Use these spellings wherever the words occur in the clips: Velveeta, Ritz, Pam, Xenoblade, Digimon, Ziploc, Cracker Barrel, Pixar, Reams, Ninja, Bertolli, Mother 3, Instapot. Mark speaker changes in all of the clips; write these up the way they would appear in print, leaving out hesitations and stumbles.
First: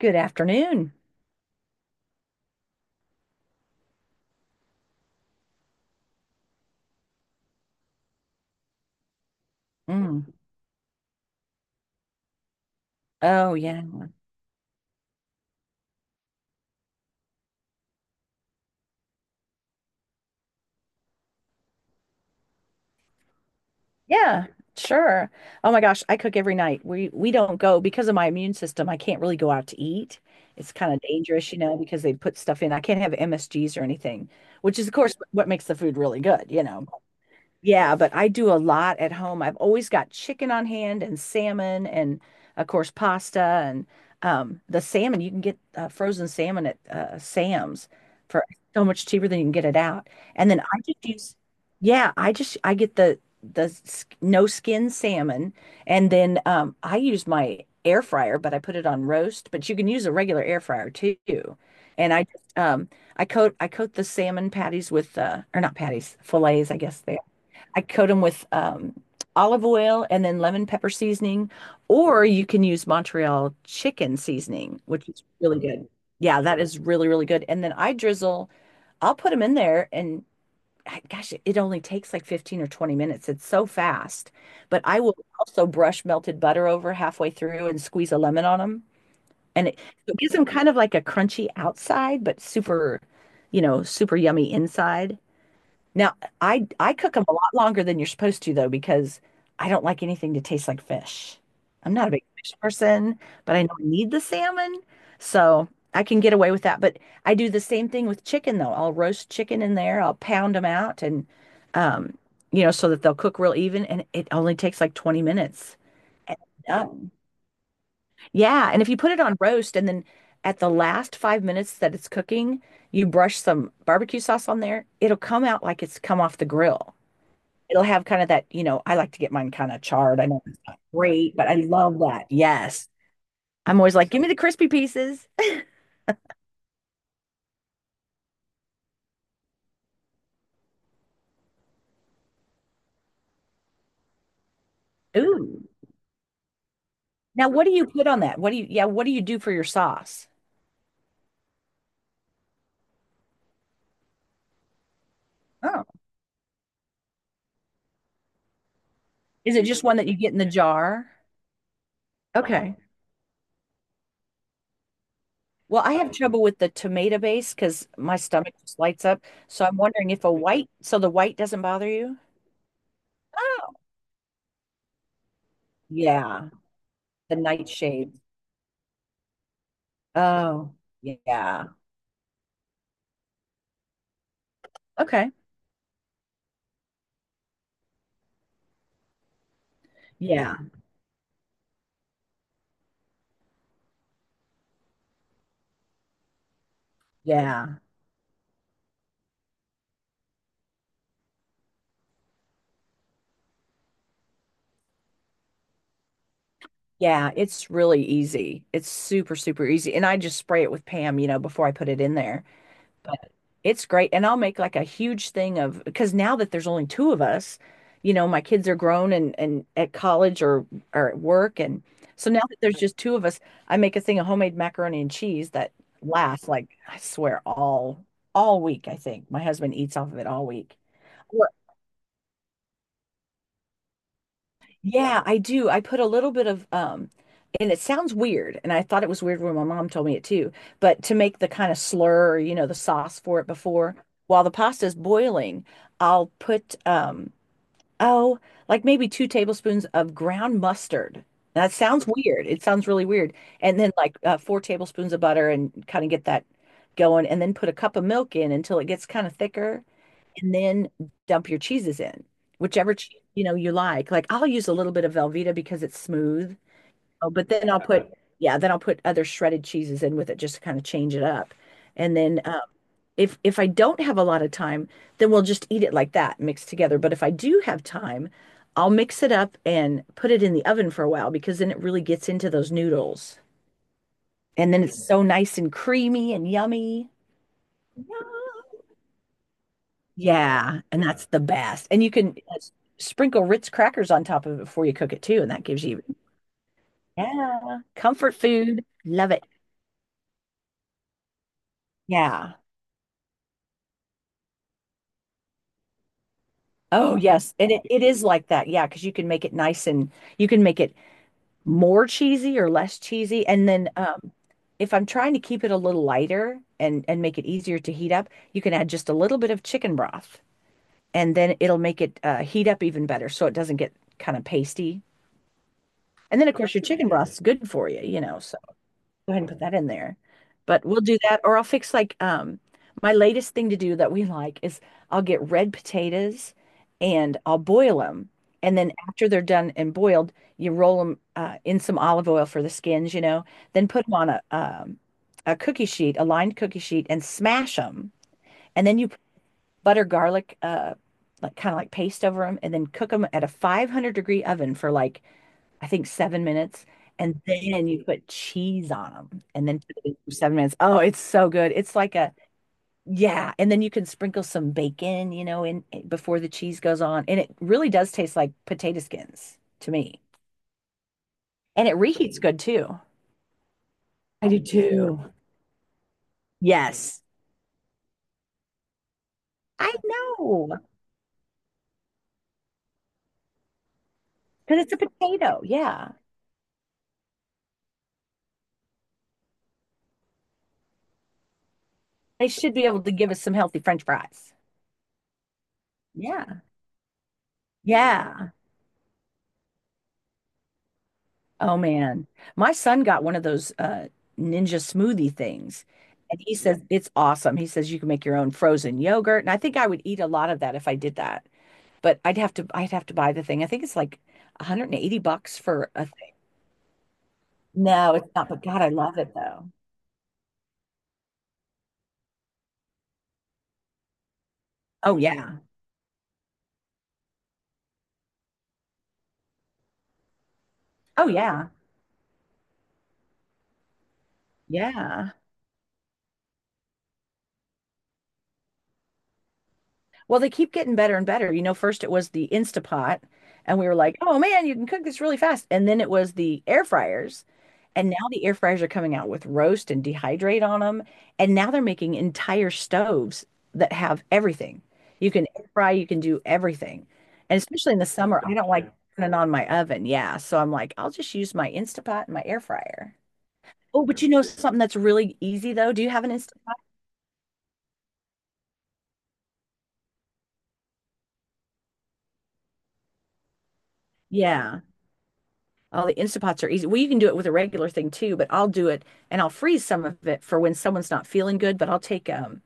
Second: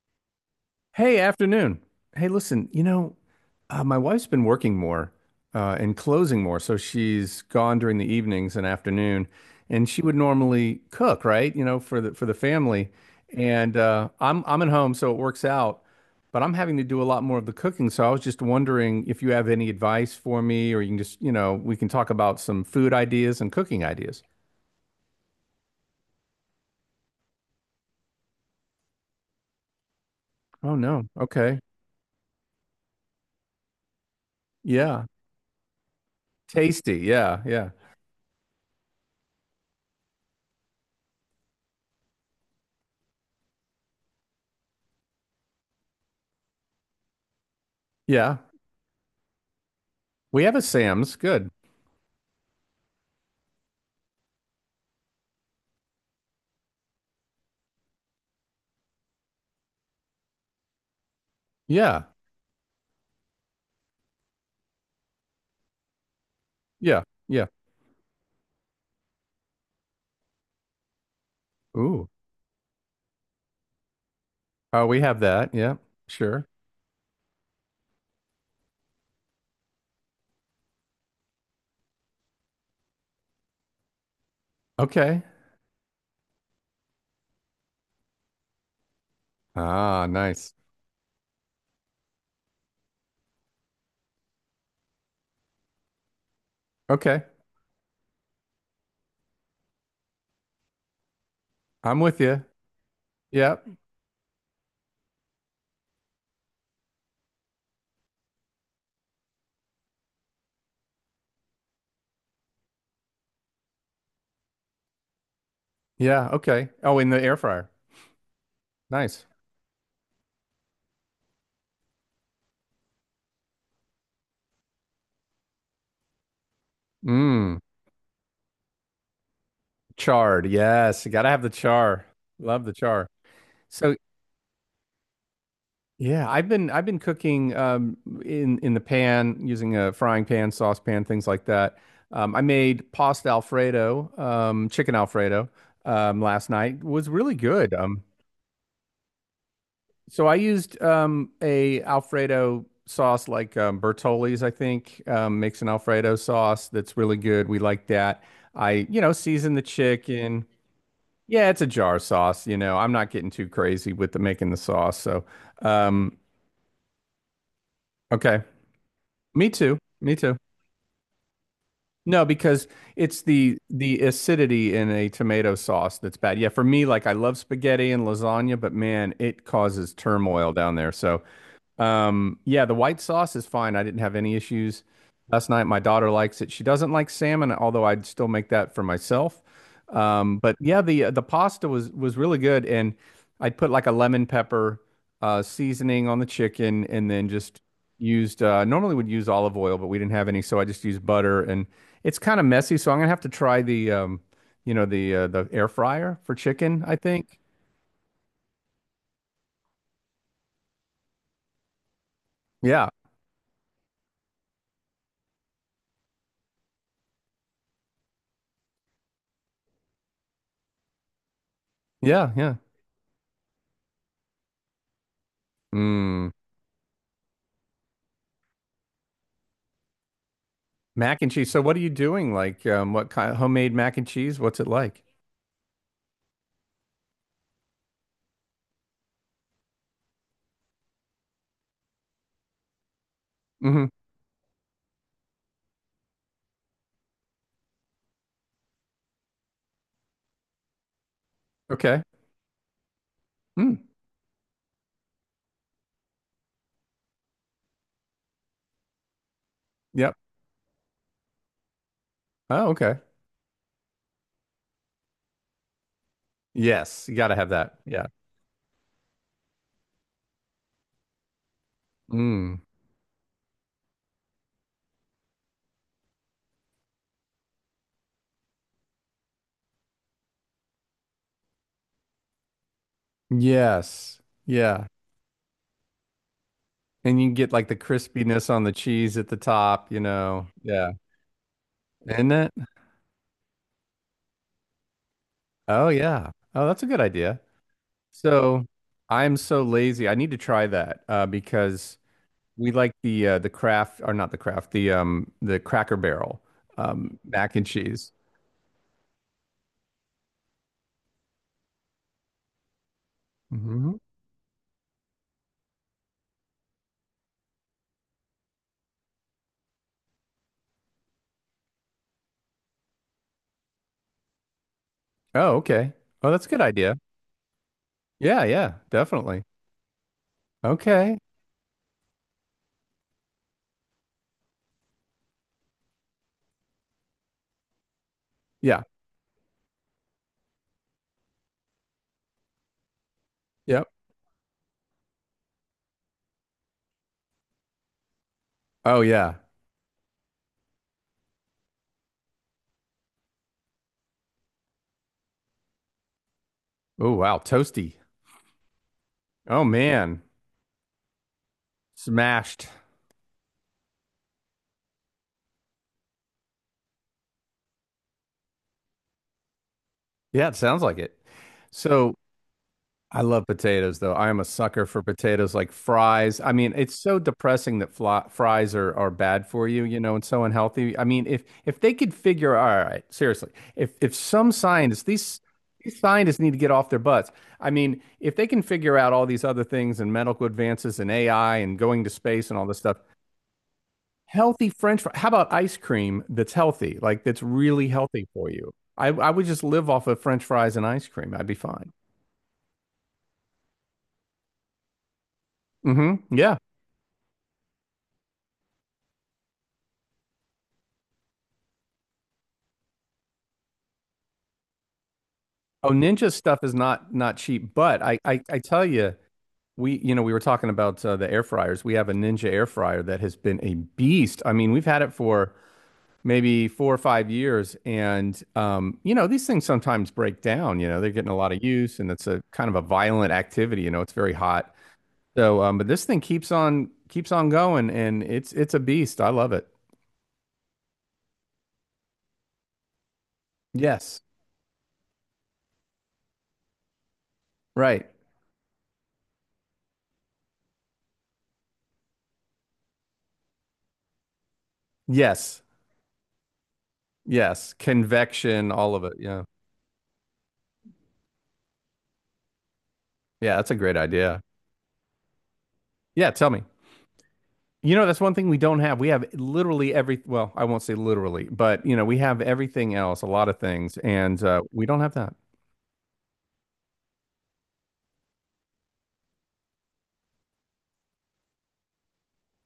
Speaker 1: Good afternoon.
Speaker 2: Hey, afternoon. Hey, listen, you know, my wife's been working more and closing more, so she's gone during the evenings and afternoon, and she would
Speaker 1: Mm.
Speaker 2: normally cook, right? You know, for the family.
Speaker 1: Oh
Speaker 2: And
Speaker 1: yeah.
Speaker 2: uh, I'm at home, so it works out. But I'm having to do a lot more of the cooking, so I was just wondering if you have any advice for me, or you can just, you know, we can talk about some food ideas and cooking ideas.
Speaker 1: Yeah, sure. Oh my gosh, I cook every night. We don't go because of my immune system. I can't really go out to eat. It's
Speaker 2: Oh
Speaker 1: kind of
Speaker 2: no.
Speaker 1: dangerous,
Speaker 2: Okay.
Speaker 1: you know, because they put stuff in. I can't have MSGs or anything, which is of
Speaker 2: Yeah.
Speaker 1: course what makes the food really good, you know.
Speaker 2: Tasty. Yeah. Yeah.
Speaker 1: Yeah, but I do a lot at home. I've always got chicken on hand and salmon and of course pasta and the salmon you can get frozen salmon at Sam's
Speaker 2: Yeah.
Speaker 1: for so much cheaper than you can get it out.
Speaker 2: We
Speaker 1: And
Speaker 2: have
Speaker 1: then
Speaker 2: a
Speaker 1: I just
Speaker 2: Sam's. Good.
Speaker 1: I just I get the no skin salmon and then I use my air fryer, but I put it on roast, but you can use a regular air fryer too.
Speaker 2: Yeah.
Speaker 1: And I just I coat the salmon patties with or not patties, fillets, I guess
Speaker 2: Yeah.
Speaker 1: they
Speaker 2: Yeah.
Speaker 1: I coat them with olive oil and then lemon pepper seasoning,
Speaker 2: Ooh.
Speaker 1: or you can use Montreal chicken seasoning,
Speaker 2: Oh, we
Speaker 1: which
Speaker 2: have
Speaker 1: is
Speaker 2: that.
Speaker 1: really
Speaker 2: Yeah.
Speaker 1: good. Yeah,
Speaker 2: Sure.
Speaker 1: that is really, really good. And then I drizzle, I'll put them in there and gosh, it only takes like 15 or 20 minutes. It's so fast. But I will
Speaker 2: Okay.
Speaker 1: also brush melted butter over halfway through and squeeze a lemon on them. And it,
Speaker 2: Ah,
Speaker 1: it gives them
Speaker 2: nice.
Speaker 1: kind of like a crunchy outside, but super, you know, super yummy inside. Now, I cook
Speaker 2: Okay.
Speaker 1: them a lot longer than you're supposed to though because I don't like anything to taste like fish. I'm
Speaker 2: I'm
Speaker 1: not a
Speaker 2: with
Speaker 1: big
Speaker 2: you.
Speaker 1: fish person, but I
Speaker 2: Yep.
Speaker 1: know I need the salmon, so I can get away with that. But I do the same thing with chicken though. I'll roast chicken in there, I'll pound them out and um, you know, so that they'll cook real even and it only takes like 20 minutes.
Speaker 2: Yeah.
Speaker 1: And it's
Speaker 2: Okay. Oh, in
Speaker 1: done.
Speaker 2: the air fryer.
Speaker 1: Yeah, and if you put it
Speaker 2: Nice.
Speaker 1: on roast and then at the last 5 minutes that it's cooking, you brush some barbecue sauce on there, it'll come out like it's come off the grill.
Speaker 2: Mmm.
Speaker 1: It'll have kind of that, you know, I like to get mine kind of charred. I know
Speaker 2: Chard.
Speaker 1: it's not
Speaker 2: Yes. You gotta
Speaker 1: great,
Speaker 2: have
Speaker 1: but
Speaker 2: the
Speaker 1: I love
Speaker 2: char.
Speaker 1: that.
Speaker 2: Love the
Speaker 1: Yes.
Speaker 2: char.
Speaker 1: I'm
Speaker 2: So
Speaker 1: always like, give me the crispy pieces.
Speaker 2: yeah, I've been cooking in the pan using a frying pan, saucepan, things like that. I made pasta Alfredo, chicken Alfredo,
Speaker 1: Ooh.
Speaker 2: last night. It was really
Speaker 1: Now, what do
Speaker 2: good.
Speaker 1: you put on that? What do you, yeah, what do you do for your
Speaker 2: So
Speaker 1: sauce?
Speaker 2: I used a Alfredo sauce like Bertolli's, I think, makes an
Speaker 1: Oh,
Speaker 2: Alfredo sauce that's really good. We like that. I, you know, season
Speaker 1: is
Speaker 2: the
Speaker 1: it just one that you get in the
Speaker 2: chicken.
Speaker 1: jar?
Speaker 2: Yeah, it's a jar sauce. You know,
Speaker 1: Okay.
Speaker 2: I'm not getting too crazy with the making the sauce. So,
Speaker 1: Well, I have
Speaker 2: um,
Speaker 1: trouble with the tomato base because my
Speaker 2: okay,
Speaker 1: stomach just lights up.
Speaker 2: me
Speaker 1: So I'm
Speaker 2: too,
Speaker 1: wondering
Speaker 2: me
Speaker 1: if a
Speaker 2: too.
Speaker 1: white, so the white doesn't bother you?
Speaker 2: No, because it's the
Speaker 1: Oh,
Speaker 2: the acidity in a tomato sauce that's bad. Yeah,
Speaker 1: yeah.
Speaker 2: for me, like I
Speaker 1: The
Speaker 2: love spaghetti and
Speaker 1: nightshade.
Speaker 2: lasagna, but man, it causes turmoil down
Speaker 1: Oh,
Speaker 2: there. So.
Speaker 1: yeah.
Speaker 2: Yeah, the white sauce is fine. I didn't have any issues
Speaker 1: Okay.
Speaker 2: last night. My daughter likes it. She doesn't like salmon, although I'd still make that for myself. But
Speaker 1: Yeah.
Speaker 2: yeah, the pasta was really good, and I'd put like a lemon pepper seasoning on the chicken, and then just
Speaker 1: Yeah.
Speaker 2: used normally would use olive oil, but we didn't have any, so I just used butter. And it's kind of messy, so I'm gonna have to try the you know, the air fryer for chicken, I
Speaker 1: Yeah,
Speaker 2: think.
Speaker 1: it's really easy. It's super, super easy. And I just spray it with Pam, you know, before I put it in there.
Speaker 2: Yeah,
Speaker 1: But it's great. And I'll make like a huge thing of because now that there's only two of us, you know, my kids are grown and at college or at work. And so
Speaker 2: yeah,
Speaker 1: now
Speaker 2: yeah.
Speaker 1: that there's just two of us, I make a thing of homemade macaroni and cheese that
Speaker 2: Mm.
Speaker 1: lasts like I swear all week, I think. My husband eats off of it all week.
Speaker 2: Mac and cheese. So what are you doing? Like, what kind of homemade mac and cheese? What's it like?
Speaker 1: Yeah, I do. I put a little bit of and it sounds weird, and I thought it was weird when my mom told me it too, but to make the kind of slur, you know, the sauce for it
Speaker 2: Hmm.
Speaker 1: before while the pasta is boiling, I'll put oh, like maybe 2 tablespoons of ground mustard. That
Speaker 2: Okay.
Speaker 1: sounds weird. It sounds really weird. And
Speaker 2: Mm.
Speaker 1: then like 4 tablespoons of butter and kind of get that going and then put a cup of milk in until it gets kind of thicker
Speaker 2: Yep.
Speaker 1: and then dump your cheeses in,
Speaker 2: Oh,
Speaker 1: whichever
Speaker 2: okay.
Speaker 1: cheese you know you like. Like I'll use a little bit of Velveeta because it's smooth.
Speaker 2: Yes, you
Speaker 1: Oh,
Speaker 2: gotta
Speaker 1: but
Speaker 2: have
Speaker 1: then
Speaker 2: that. Yeah.
Speaker 1: then I'll put other shredded cheeses in with it just to kind of change it up. And then
Speaker 2: Mm.
Speaker 1: if I don't have a lot of time, then we'll just eat it like that, mixed together. But if I do have time, I'll mix it up and put it in the oven for a while because then it really gets into those noodles.
Speaker 2: Yes.
Speaker 1: And then
Speaker 2: Yeah.
Speaker 1: it's so nice and creamy and yummy.
Speaker 2: And you can get like the crispiness on the cheese at the top, you know.
Speaker 1: Yeah,
Speaker 2: Yeah.
Speaker 1: and that's the best. And you can
Speaker 2: Isn't it?
Speaker 1: sprinkle Ritz crackers on top of it before you cook it too, and that gives
Speaker 2: Oh
Speaker 1: you,
Speaker 2: yeah. Oh, that's a good idea.
Speaker 1: yeah, comfort
Speaker 2: So
Speaker 1: food. Love
Speaker 2: I'm
Speaker 1: it.
Speaker 2: so lazy. I need to try that because
Speaker 1: Yeah.
Speaker 2: we like the craft or not the craft, the Cracker Barrel
Speaker 1: Oh, yes.
Speaker 2: mac and
Speaker 1: And it
Speaker 2: cheese.
Speaker 1: is like that. Yeah, because you can make it nice and you can make it more cheesy or less cheesy. And then
Speaker 2: Mm-hmm.
Speaker 1: if I'm trying to keep it a little lighter and make it easier to heat up, you can add just a little bit of chicken broth and then it'll make it heat up even better so it doesn't get kind of pasty.
Speaker 2: Oh, okay. Oh,
Speaker 1: And
Speaker 2: that's a
Speaker 1: then of
Speaker 2: good
Speaker 1: course your
Speaker 2: idea.
Speaker 1: chicken broth's good for you, you know.
Speaker 2: Yeah, yeah,
Speaker 1: Go ahead
Speaker 2: definitely.
Speaker 1: and put that in there. But we'll do
Speaker 2: Okay.
Speaker 1: that, or I'll fix like my latest thing to do that we like is I'll get red potatoes and I'll boil them. And
Speaker 2: Yeah.
Speaker 1: then after they're done and boiled, you roll them in some olive oil for the skins, you know, then
Speaker 2: Yep.
Speaker 1: put them on a cookie sheet, a lined cookie sheet, and smash them. And then
Speaker 2: Oh,
Speaker 1: you put
Speaker 2: yeah.
Speaker 1: butter garlic, like kind of like paste over them, and then cook them at a 500-degree oven for like I think 7 minutes,
Speaker 2: Oh, wow.
Speaker 1: and then
Speaker 2: Toasty.
Speaker 1: you put cheese on them,
Speaker 2: Oh,
Speaker 1: and then put it in
Speaker 2: man.
Speaker 1: for 7 minutes. Oh, it's so good. It's like a
Speaker 2: Smashed.
Speaker 1: yeah, and then you can sprinkle some bacon, you know, in before the cheese goes on, and it really does taste like potato skins to me,
Speaker 2: Yeah, it sounds like it.
Speaker 1: and it
Speaker 2: So,
Speaker 1: reheats good too.
Speaker 2: I love potatoes though. I am a
Speaker 1: I do
Speaker 2: sucker for
Speaker 1: too.
Speaker 2: potatoes like fries. I mean, it's so
Speaker 1: Yes,
Speaker 2: depressing that fries are bad for you,
Speaker 1: I
Speaker 2: you know, and so
Speaker 1: know
Speaker 2: unhealthy. I mean, if they could figure, all right, seriously, if some
Speaker 1: because it's a
Speaker 2: scientists, these
Speaker 1: potato.
Speaker 2: these
Speaker 1: Yeah,
Speaker 2: scientists need to get off their butts. I mean, if they can figure out all these other things and medical advances and AI and going to
Speaker 1: they
Speaker 2: space and all
Speaker 1: should
Speaker 2: this
Speaker 1: be
Speaker 2: stuff,
Speaker 1: able to give us some healthy French fries.
Speaker 2: healthy French fries. How about ice cream that's
Speaker 1: Yeah,
Speaker 2: healthy, like that's really healthy for
Speaker 1: yeah.
Speaker 2: you? I would just live off of French fries and ice cream. I'd be
Speaker 1: Oh
Speaker 2: fine.
Speaker 1: man. My son got one of those ninja smoothie things
Speaker 2: Mm-hmm.
Speaker 1: and he
Speaker 2: Yeah.
Speaker 1: says it's awesome. He says you can make your own frozen yogurt and I think I would eat a lot of that if I did that. But I'd have to buy the thing. I think it's like $180
Speaker 2: Oh,
Speaker 1: for a
Speaker 2: Ninja
Speaker 1: thing.
Speaker 2: stuff is not cheap, but
Speaker 1: No,
Speaker 2: I
Speaker 1: it's
Speaker 2: I,
Speaker 1: not,
Speaker 2: I
Speaker 1: but God,
Speaker 2: tell
Speaker 1: I
Speaker 2: you,
Speaker 1: love it though.
Speaker 2: we you know we were talking about the air fryers. We have a Ninja air fryer that has been a beast. I mean, we've had it
Speaker 1: Oh
Speaker 2: for
Speaker 1: yeah.
Speaker 2: maybe 4 or 5 years, and you know these things sometimes break down. You know they're
Speaker 1: Oh
Speaker 2: getting a lot of
Speaker 1: yeah.
Speaker 2: use, and it's a kind of a violent activity. You know it's very hot.
Speaker 1: Yeah.
Speaker 2: So, but this thing keeps on going, and it's a beast. I love it.
Speaker 1: Well, they keep getting better and better. You know, first it was the Instapot, and we were like,
Speaker 2: Yes,
Speaker 1: oh man, you can cook this really fast. And then it was the air fryers.
Speaker 2: right.
Speaker 1: And now the air fryers are coming out with roast and dehydrate on them. And now they're making entire stoves that have everything. You can
Speaker 2: Yes,
Speaker 1: air fry, you can do everything. And
Speaker 2: yes.
Speaker 1: especially in the summer, I don't
Speaker 2: Convection,
Speaker 1: like yeah,
Speaker 2: all of it.
Speaker 1: turning
Speaker 2: Yeah,
Speaker 1: on my oven. Yeah. So I'm like, I'll just use my Instapot and my air fryer.
Speaker 2: yeah. That's a great
Speaker 1: Oh, but you
Speaker 2: idea.
Speaker 1: know something that's really easy though? Do you have
Speaker 2: Yeah,
Speaker 1: an
Speaker 2: tell me.
Speaker 1: Instapot?
Speaker 2: You know, that's one thing we don't have. We have literally every, well, I won't say literally, but you know, we have everything else, a lot of things, and
Speaker 1: Yeah.
Speaker 2: we don't have that.
Speaker 1: Oh, the instant pots are easy. Well, you can do it with a regular thing too, but I'll do it and I'll freeze some of it for when someone's not feeling good. But I'll take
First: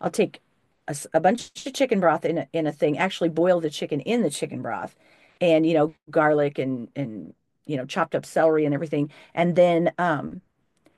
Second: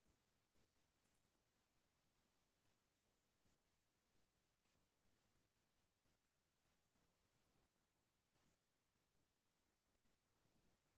Speaker 1: I'll take a, a bunch of chicken broth in a thing. Actually, boil the chicken in the chicken broth, and you know, garlic and you know, chopped up celery and everything. And then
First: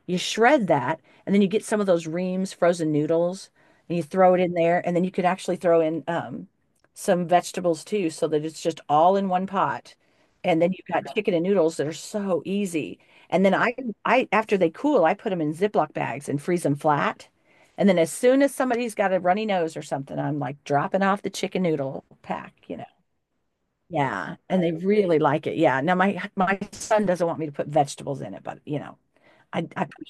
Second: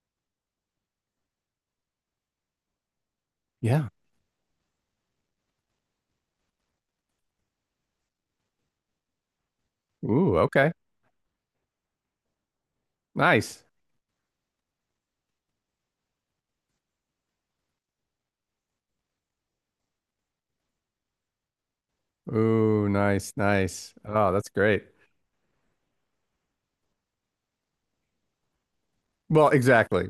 Speaker 1: you shred that, and then you get some of those Reams frozen noodles,
Speaker 2: Yeah.
Speaker 1: and you throw it in there, and then you could actually throw in some vegetables too, so that it's just all in one pot.
Speaker 2: Ooh,
Speaker 1: And
Speaker 2: okay.
Speaker 1: then you've got chicken and noodles that are so easy. And then
Speaker 2: Nice.
Speaker 1: I after they cool, I put them in Ziploc bags and freeze them flat. And then as soon as somebody's got a runny nose or something, I'm like dropping off the chicken noodle pack, you know.
Speaker 2: Ooh, nice, nice. Oh,
Speaker 1: Yeah,
Speaker 2: that's
Speaker 1: and they
Speaker 2: great.
Speaker 1: really like it. Yeah. Now my son doesn't want me to put vegetables in it, but you know,
Speaker 2: Well,
Speaker 1: I
Speaker 2: exactly.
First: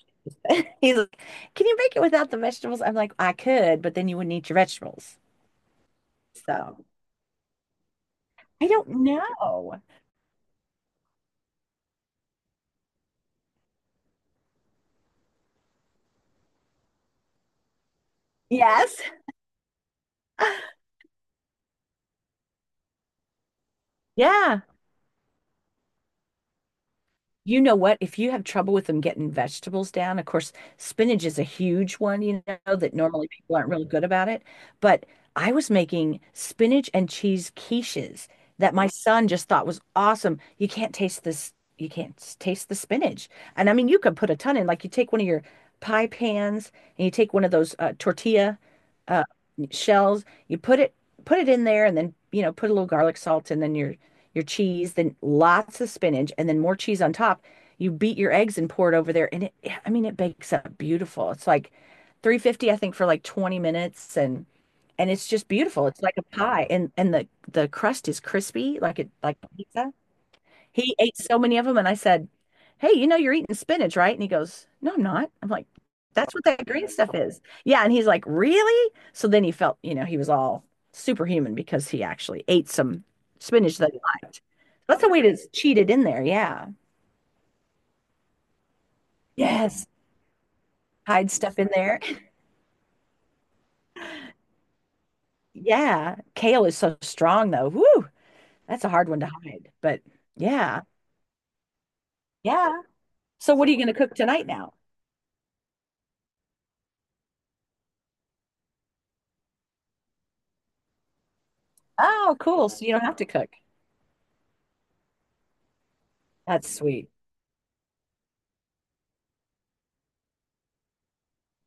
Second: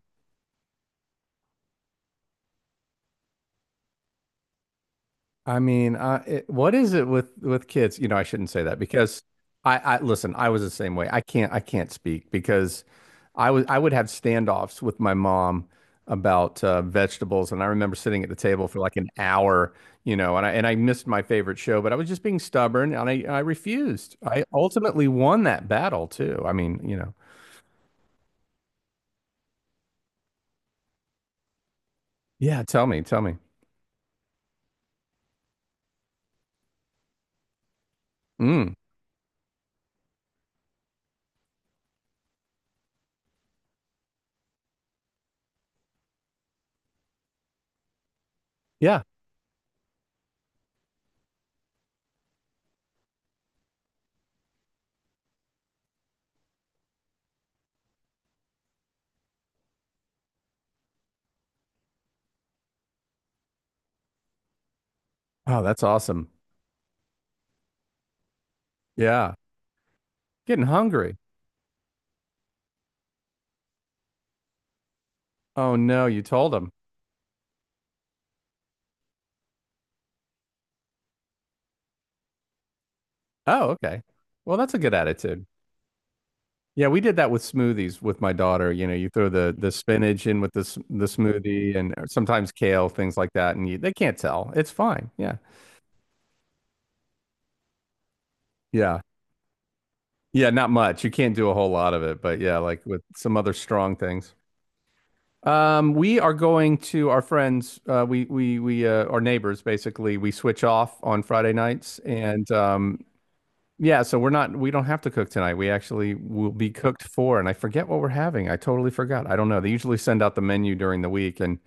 Speaker 1: he's like, can you make it without the vegetables? I'm like, I could, but then you wouldn't eat your vegetables.
Speaker 2: I mean, what
Speaker 1: So
Speaker 2: is it with kids? You know, I shouldn't say
Speaker 1: I
Speaker 2: that
Speaker 1: don't
Speaker 2: because I,
Speaker 1: know.
Speaker 2: I listen. I was the same way. I can't speak because I would have standoffs with my mom about vegetables, and I remember sitting at the table for like
Speaker 1: Yes.
Speaker 2: an hour, you know, and I missed my favorite show, but I was just being stubborn, and I refused. I
Speaker 1: Yeah.
Speaker 2: ultimately won that battle too. I mean, you know,
Speaker 1: You know what? If you have trouble with them getting vegetables down, of course, spinach is a huge one, you
Speaker 2: yeah.
Speaker 1: know,
Speaker 2: Tell
Speaker 1: that
Speaker 2: me, tell
Speaker 1: normally
Speaker 2: me.
Speaker 1: people aren't really good about it. But I was making spinach and cheese quiches
Speaker 2: Mm,
Speaker 1: that my son just thought was awesome. You can't taste this, you can't taste the spinach. And I mean, you could put a ton in, like you take one of your pie pans and you take one of those tortilla
Speaker 2: yeah.
Speaker 1: uh, shells, put it in there and then, you know, put a little garlic salt and then your cheese, then lots of spinach, and then more cheese on top. You beat your eggs and pour it over there. And it, I mean, it bakes up beautiful. It's like 350, I think, for like 20 minutes and it's just
Speaker 2: Oh, that's
Speaker 1: beautiful. It's like a
Speaker 2: awesome.
Speaker 1: pie and and the crust is crispy like it
Speaker 2: Yeah.
Speaker 1: like pizza.
Speaker 2: Getting
Speaker 1: He
Speaker 2: hungry.
Speaker 1: ate so many of them, and I said, "Hey, you know you're eating spinach, right?" And he goes, "No, I'm not." I'm like,
Speaker 2: Oh no, you
Speaker 1: "That's what
Speaker 2: told
Speaker 1: that
Speaker 2: him.
Speaker 1: green stuff is." Yeah, and he's like, "Really?" So then he felt, you know, he was all superhuman because he actually ate some
Speaker 2: Oh,
Speaker 1: spinach that he
Speaker 2: okay.
Speaker 1: liked.
Speaker 2: Well, that's a good
Speaker 1: That's a way to
Speaker 2: attitude.
Speaker 1: cheat it in there. Yeah.
Speaker 2: Yeah, we did that with smoothies with my daughter. You know, you throw the the
Speaker 1: Yes,
Speaker 2: spinach in with the the
Speaker 1: hide stuff in
Speaker 2: smoothie and
Speaker 1: there.
Speaker 2: sometimes kale, things like that, and you, they can't tell. It's fine. Yeah.
Speaker 1: Yeah, kale is so strong though. Whoo, that's a
Speaker 2: Yeah.
Speaker 1: hard one to hide. But
Speaker 2: Yeah, not
Speaker 1: yeah,
Speaker 2: much. You can't do a whole lot of it, but yeah,
Speaker 1: yeah.
Speaker 2: like with some other
Speaker 1: So what are you going to
Speaker 2: strong
Speaker 1: cook
Speaker 2: things.
Speaker 1: tonight now?
Speaker 2: We are going to our friends, we our neighbors basically. We switch off on Friday nights
Speaker 1: Oh,
Speaker 2: and
Speaker 1: cool. So you
Speaker 2: um.
Speaker 1: don't have to cook.
Speaker 2: Yeah, so we're not, we don't have to cook tonight. We actually will
Speaker 1: That's
Speaker 2: be cooked
Speaker 1: sweet.
Speaker 2: for, and I forget what we're having. I totally forgot. I don't know. They usually send out the menu during the week, and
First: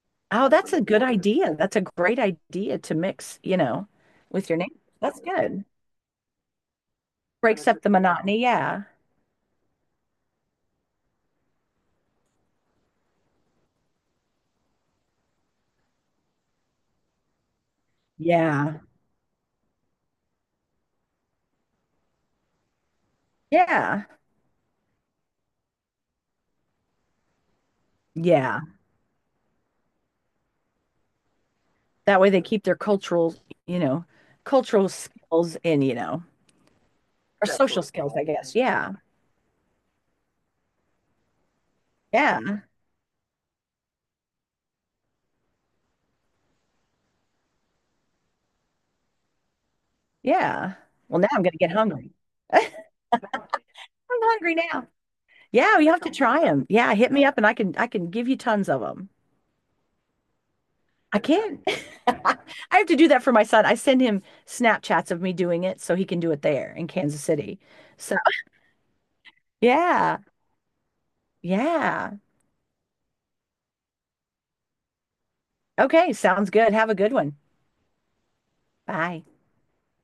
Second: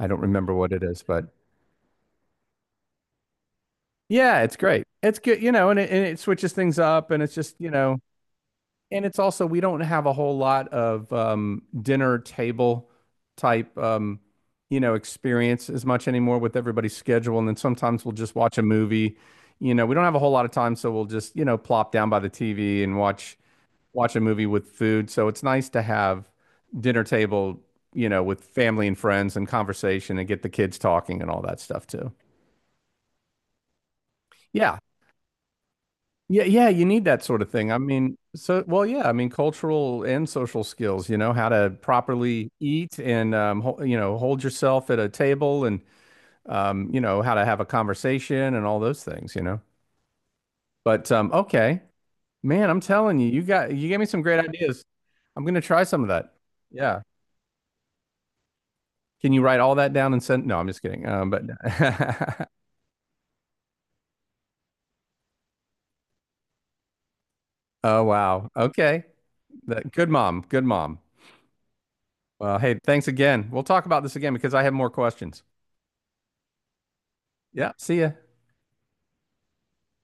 Speaker 2: I don't
Speaker 1: Oh,
Speaker 2: remember what
Speaker 1: that's a
Speaker 2: it
Speaker 1: good
Speaker 2: is, but
Speaker 1: idea. That's a great idea to mix, you know,
Speaker 2: yeah,
Speaker 1: with
Speaker 2: it's
Speaker 1: your neighbors.
Speaker 2: great. It's
Speaker 1: That's
Speaker 2: good, you
Speaker 1: good.
Speaker 2: know, and it switches things up, and it's just,
Speaker 1: Breaks
Speaker 2: you
Speaker 1: up the
Speaker 2: know,
Speaker 1: monotony. Yeah.
Speaker 2: and it's also, we don't have a whole lot of dinner table type, you know, experience as much anymore with everybody's schedule. And then sometimes we'll just watch a
Speaker 1: Yeah.
Speaker 2: movie. You know, we don't have a whole lot of time, so we'll just, you know, plop down by the TV and watch
Speaker 1: Yeah.
Speaker 2: watch a movie with food. So it's nice to have dinner table, you know, with
Speaker 1: Yeah.
Speaker 2: family and friends and conversation and get the kids talking and all that stuff too.
Speaker 1: That way they keep their cultural, you know,
Speaker 2: Yeah.
Speaker 1: cultural skills in, you know,
Speaker 2: Yeah, yeah, you need that sort
Speaker 1: or
Speaker 2: of thing. I
Speaker 1: social skills,
Speaker 2: mean,
Speaker 1: I guess.
Speaker 2: so well,
Speaker 1: Yeah.
Speaker 2: yeah, I mean, cultural and social skills, you know, how to properly
Speaker 1: Yeah.
Speaker 2: eat and ho you know, hold yourself at a table and you know, how to have a conversation and all those things, you know.
Speaker 1: Yeah.
Speaker 2: But
Speaker 1: Well, now I'm gonna get
Speaker 2: okay,
Speaker 1: hungry.
Speaker 2: man, I'm telling you, you got you gave me
Speaker 1: I'm
Speaker 2: some great
Speaker 1: hungry
Speaker 2: ideas.
Speaker 1: now.
Speaker 2: I'm gonna
Speaker 1: Yeah,
Speaker 2: try
Speaker 1: you have
Speaker 2: some of
Speaker 1: to
Speaker 2: that.
Speaker 1: try them. Yeah,
Speaker 2: Yeah.
Speaker 1: hit me up and I can give you tons of them.
Speaker 2: Can you write all that down and send? No, I'm just kidding.
Speaker 1: I
Speaker 2: But
Speaker 1: can't. I have to do that for my son. I send him Snapchats of me doing it so he can do it there in Kansas City.
Speaker 2: oh
Speaker 1: So,
Speaker 2: wow, okay, that- good
Speaker 1: yeah.
Speaker 2: mom, good mom.
Speaker 1: Yeah.
Speaker 2: Well, hey, thanks again. We'll talk about this again because I have more questions.
Speaker 1: Okay. Sounds good. Have a good one.
Speaker 2: Yeah, see ya.
Speaker 1: Bye.